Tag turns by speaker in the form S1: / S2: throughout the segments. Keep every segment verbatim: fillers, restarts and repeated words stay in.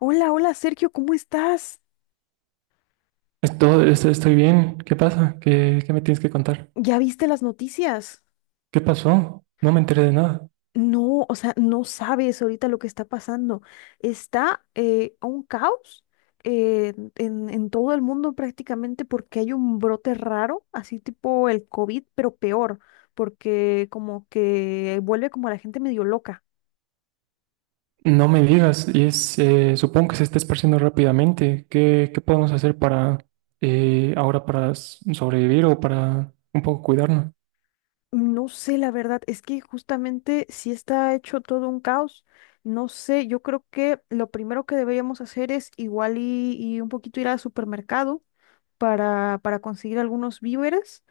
S1: Hola, hola Sergio, ¿cómo estás?
S2: Esto estoy estoy bien. ¿Qué pasa? ¿Qué, qué me tienes que contar?
S1: ¿Ya viste las noticias?
S2: ¿Qué pasó? No me enteré de nada.
S1: No, o sea, no sabes ahorita lo que está pasando. Está eh, un caos eh, en, en todo el mundo prácticamente porque hay un brote raro, así tipo el COVID, pero peor, porque como que vuelve como a la gente medio loca.
S2: No me digas. Y es, eh, supongo que se está esparciendo rápidamente. ¿Qué, qué podemos hacer para eh, ahora para s- sobrevivir o para un poco cuidarnos?
S1: No sé, la verdad, es que justamente sí está hecho todo un caos. No sé, yo creo que lo primero que deberíamos hacer es igual y, y un poquito ir al supermercado para, para conseguir algunos víveres,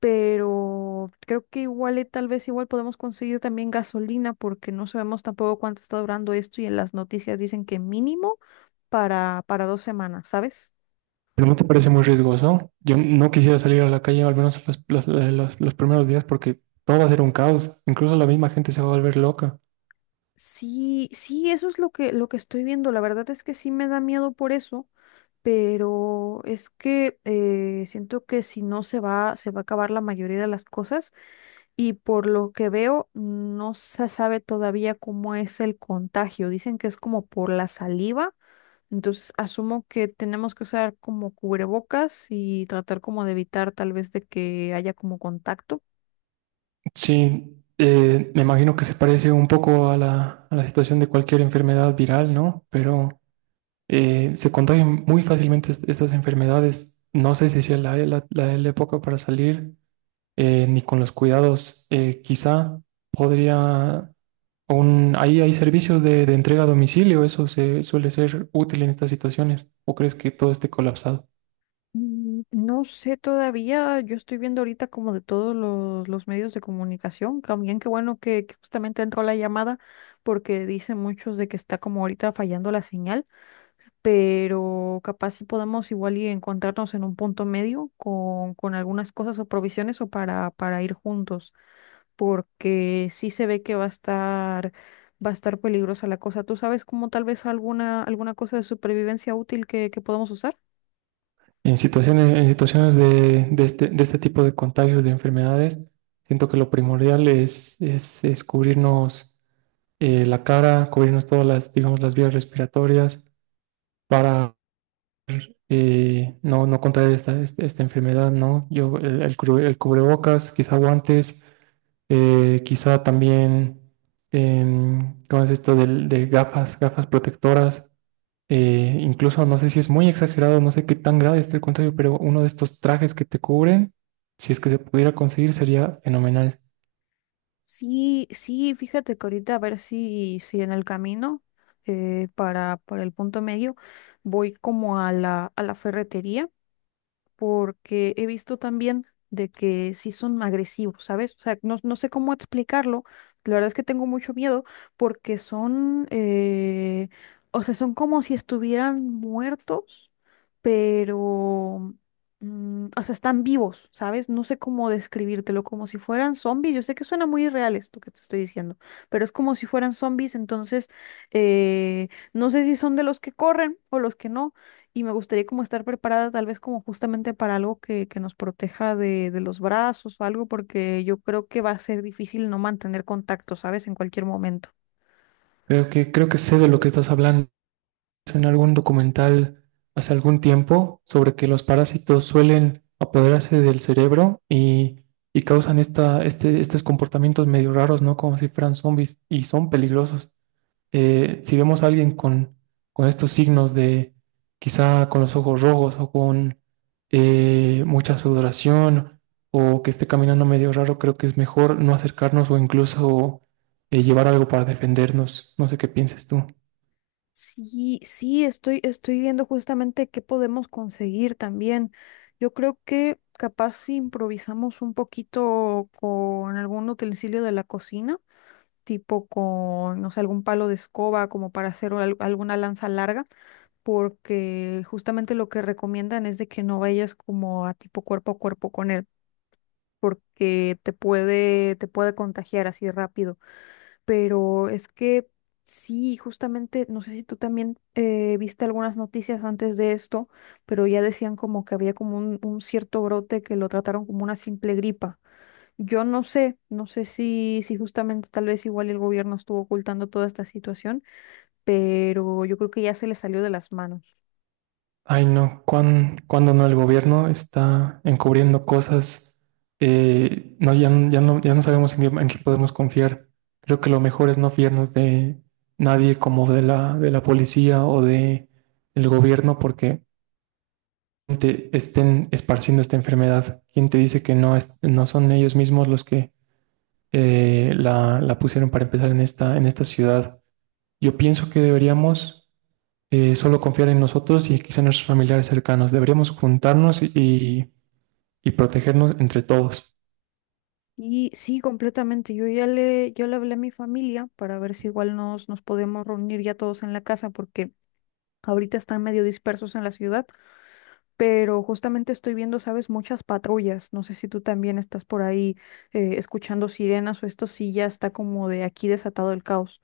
S1: pero creo que igual y tal vez igual podemos conseguir también gasolina porque no sabemos tampoco cuánto está durando esto y en las noticias dicen que mínimo para, para dos semanas, ¿sabes?
S2: Pero no te parece muy riesgoso. Yo no quisiera salir a la calle, al menos los, los- eh, los- los primeros días, porque todo va a ser un caos. Incluso la misma gente se va a volver loca.
S1: Sí, sí, eso es lo que, lo que estoy viendo. La verdad es que sí me da miedo por eso, pero es que eh, siento que si no se va, se va a acabar la mayoría de las cosas y por lo que veo no se sabe todavía cómo es el contagio. Dicen que es como por la saliva, entonces asumo que tenemos que usar como cubrebocas y tratar como de evitar tal vez de que haya como contacto.
S2: Sí, eh, me imagino que se parece un poco a la, a la situación de cualquier enfermedad viral, ¿no? Pero eh, se contagian muy fácilmente est- estas enfermedades. No sé si sea la, la- la- la época para salir, eh, ni con los cuidados. Eh, quizá podría... un- ahí hay servicios de, de entrega a domicilio, eso se suele ser útil en estas situaciones. ¿O crees que todo esté colapsado?
S1: Mm, No sé todavía, yo estoy viendo ahorita como de todos los, los medios de comunicación, también qué bueno que, que justamente entró la llamada porque dicen muchos de que está como ahorita fallando la señal, pero capaz si podemos igual y encontrarnos en un punto medio con, con algunas cosas o provisiones o para, para ir juntos, porque sí se ve que va a estar, va a estar peligrosa la cosa. ¿Tú sabes como tal vez alguna, alguna cosa de supervivencia útil que, que podamos usar?
S2: En situaciones, en situaciones de, de este, de este tipo de contagios de enfermedades, siento que lo primordial es, es, es cubrirnos eh, la cara, cubrirnos todas las, digamos, las vías respiratorias para eh, no, no contraer esta, este- esta enfermedad, ¿no? Yo, el, el cru- el cubrebocas, quizá guantes, eh, quizá también, em, ¿cómo es esto del- de gafas, gafas protectoras? Eh, incluso no sé si es muy exagerado, no sé qué tan grave esté el contrario, pero uno de estos trajes que te cubren, si es que se pudiera conseguir, sería fenomenal.
S1: Sí, sí, fíjate que ahorita a ver si, si en el camino eh, para, para el punto medio voy como a la, a la ferretería porque he visto también de que sí son agresivos, ¿sabes? O sea, no, no sé cómo explicarlo. La verdad es que tengo mucho miedo porque son, eh, o sea, son como si estuvieran muertos, pero, mm, o sea, están vivos, ¿sabes? No sé cómo describírtelo, como si fueran zombies. Yo sé que suena muy irreal esto que te estoy diciendo, pero es como si fueran zombies, entonces, eh, no sé si son de los que corren o los que no, y me gustaría como estar preparada tal vez como justamente para algo que, que nos proteja de, de los brazos o algo, porque yo creo que va a ser difícil no mantener contacto, ¿sabes? En cualquier momento.
S2: Creo que, creo que sé de lo que estás hablando. En algún documental hace algún tiempo sobre que los parásitos suelen apoderarse del cerebro y, y causan esta, este, estos comportamientos medio raros, ¿no? Como si fueran zombies y son peligrosos. Eh, si vemos a alguien con, con estos signos de quizá con los ojos rojos o con eh, mucha sudoración o que esté caminando medio raro, creo que es mejor no acercarnos o incluso eh, llevar algo para defendernos. No sé qué pienses tú.
S1: Sí, sí, estoy, estoy viendo justamente qué podemos conseguir también. Yo creo que capaz si improvisamos un poquito con algún utensilio de la cocina, tipo con, no sé, algún palo de escoba como para hacer al- alguna lanza larga, porque justamente lo que recomiendan es de que no vayas como a tipo cuerpo a cuerpo con él, porque te puede, te puede contagiar así rápido. Pero es que sí, justamente, no sé si tú también eh, viste algunas noticias antes de esto, pero ya decían como que había como un, un cierto brote que lo trataron como una simple gripa. Yo no sé, no sé si, si justamente tal vez igual el gobierno estuvo ocultando toda esta situación, pero yo creo que ya se le salió de las manos.
S2: Ay, no, cuán- cuando no el gobierno está encubriendo cosas, eh, no, ya, n- ya no, ya no sabemos en qué, en qué podemos confiar. Creo que lo mejor es no fiarnos de nadie como de la, de la policía o de el gobierno porque te estén esparciendo esta enfermedad. ¿Quién te dice que no, es- no son ellos mismos los que eh, la, la pusieron para empezar en esta, en esta ciudad? Yo pienso que deberíamos eh, solo confiar en nosotros y quizá en nuestros familiares cercanos. Deberíamos juntarnos y, y protegernos entre todos.
S1: Y sí, completamente. Yo ya le, yo le hablé a mi familia para ver si igual nos, nos podemos reunir ya todos en la casa, porque ahorita están medio dispersos en la ciudad, pero justamente estoy viendo, sabes, muchas patrullas. No sé si tú también estás por ahí eh, escuchando sirenas o esto sí ya está como de aquí desatado el caos.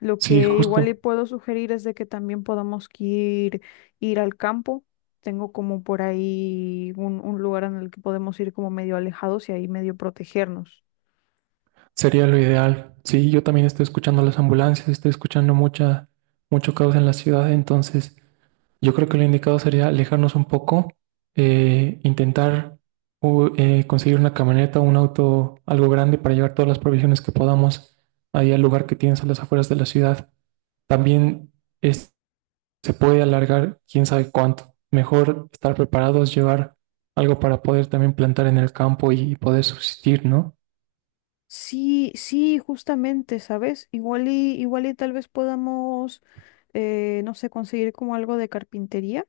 S1: Lo
S2: Sí,
S1: que igual
S2: justo,
S1: le puedo sugerir es de que también podamos que ir, ir al campo. Tengo como por ahí un, un lugar en el que podemos ir como medio alejados y ahí medio protegernos.
S2: sería lo ideal. Sí, yo también estoy escuchando las ambulancias, estoy escuchando mucha, mucho caos en la ciudad, entonces yo creo que lo indicado sería alejarnos un poco, eh, intentar u- eh, conseguir una camioneta, un auto, algo grande para llevar todas las provisiones que podamos ahí al lugar que tienes a las afueras de la ciudad. También... es se puede alargar quién sabe cuánto. Mejor estar preparados, llevar algo para poder también plantar en el campo y poder subsistir, ¿no?
S1: Sí, sí, justamente, ¿sabes? Igual y, igual y tal vez podamos, eh, no sé, conseguir como algo de carpintería,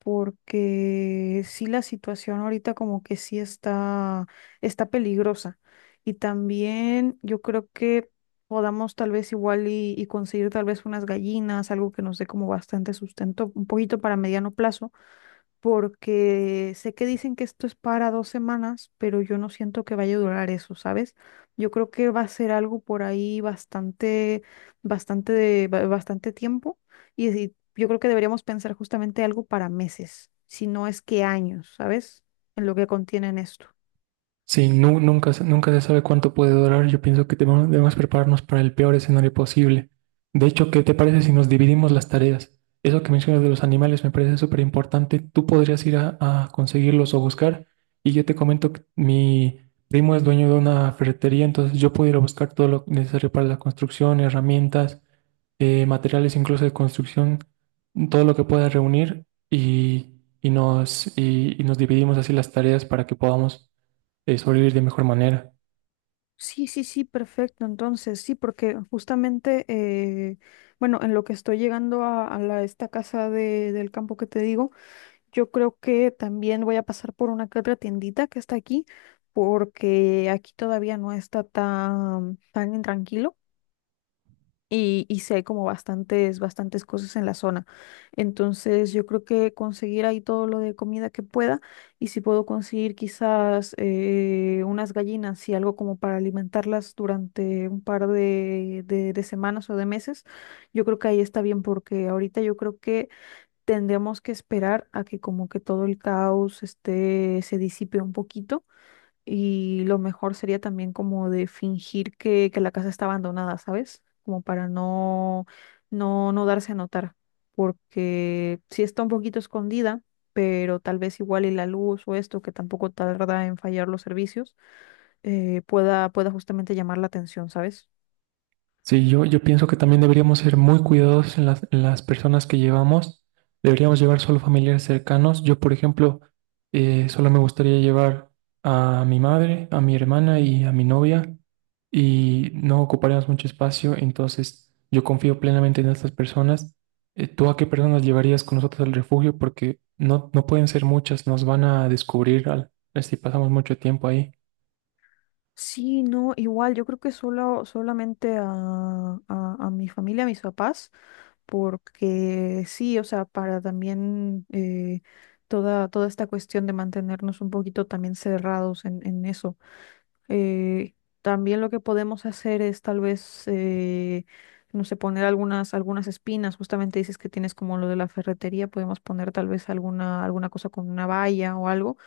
S1: porque sí la situación ahorita como que sí está, está peligrosa. Y también yo creo que podamos tal vez igual y, y conseguir tal vez unas gallinas, algo que nos dé como bastante sustento, un poquito para mediano plazo, porque sé que dicen que esto es para dos semanas, pero yo no siento que vaya a durar eso, ¿sabes? Yo creo que va a ser algo por ahí bastante, bastante, de- ba- bastante tiempo, y, y yo creo que deberíamos pensar justamente algo para meses, si no es que años, ¿sabes? En lo que contienen esto.
S2: Sí, nu- nunca, se- nunca se sabe cuánto puede durar. Yo pienso que debemos, debemos prepararnos para el peor escenario posible. De hecho, ¿qué te parece si nos dividimos las tareas? Eso que mencionas de los animales me parece súper importante. Tú podrías ir a, a conseguirlos o buscar. Y yo te comento que mi primo es dueño de una ferretería, entonces yo puedo ir a buscar todo lo necesario para la construcción, herramientas, eh, materiales incluso de construcción, todo lo que pueda reunir y, y nos, y y nos dividimos así las tareas para que podamos eh, sobrevivir de mejor manera.
S1: Sí, sí, sí, perfecto. Entonces, sí, porque justamente, eh, bueno, en lo que estoy llegando a, a la, esta casa de- del campo que te digo, yo creo que también voy a pasar por una que otra tiendita que está aquí, porque aquí todavía no está tan, tan tranquilo, y, y sí hay como bastantes, bastantes cosas en la zona. Entonces yo creo que conseguir ahí todo lo de comida que pueda, y si puedo conseguir quizás eh, unas gallinas y algo como para alimentarlas durante un par de, de de semanas o de meses, yo creo que ahí está bien porque ahorita yo creo que tendremos que esperar a que como que todo el caos este, se disipe un poquito, y lo mejor sería también como de fingir que, que la casa está abandonada, ¿sabes? Como para no, no, no darse a notar, porque sí está un poquito escondida, pero tal vez igual y la luz o esto, que tampoco tarda en fallar los servicios, eh, pueda, pueda justamente llamar la atención, ¿sabes?
S2: Sí, yo, yo pienso que también deberíamos ser muy cuidadosos en las, en las personas que llevamos. Deberíamos llevar solo familiares cercanos. Yo, por ejemplo, eh, solo me gustaría llevar a mi madre, a mi hermana y a mi novia y no ocuparíamos mucho espacio. Entonces, yo confío plenamente en estas personas. Eh, ¿tú a qué personas llevarías con nosotros al refugio? Porque no, no pueden ser muchas, nos van a descubrir al, si pasamos mucho tiempo ahí.
S1: Sí, no, igual, yo creo que solo, solamente a, a, a mi familia, a mis papás, porque sí, o sea, para también eh, toda, toda esta cuestión de mantenernos un poquito también cerrados en, en eso. Eh, también lo que podemos hacer es tal vez, eh, no sé, poner algunas, algunas espinas, justamente dices que tienes como lo de la ferretería, podemos poner tal vez alguna, alguna cosa con una valla o algo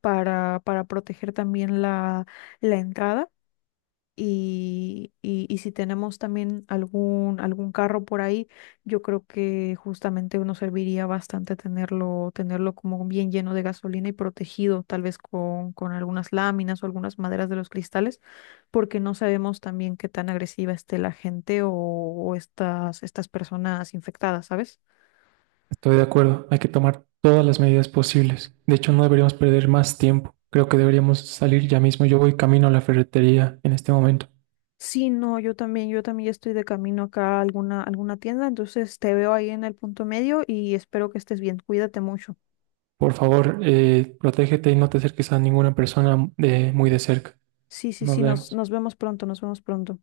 S1: para, para proteger también la, la entrada. Y, y, y si tenemos también algún, algún carro por ahí, yo creo que justamente nos serviría bastante tenerlo, tenerlo como bien lleno de gasolina y protegido, tal vez con, con algunas láminas o algunas maderas de los cristales, porque no sabemos también qué tan agresiva esté la gente o, o estas, estas personas infectadas, ¿sabes?
S2: Estoy de acuerdo, hay que tomar todas las medidas posibles. De hecho, no deberíamos perder más tiempo. Creo que deberíamos salir ya mismo. Yo voy camino a la ferretería en este momento.
S1: Sí, no, yo también, yo también ya estoy de camino acá a alguna, alguna tienda, entonces te veo ahí en el punto medio y espero que estés bien. Cuídate mucho.
S2: Por favor, eh, protégete y no te acerques a ninguna persona de muy de cerca.
S1: Sí, sí,
S2: Nos
S1: sí, nos,
S2: vemos.
S1: nos vemos pronto, nos vemos pronto.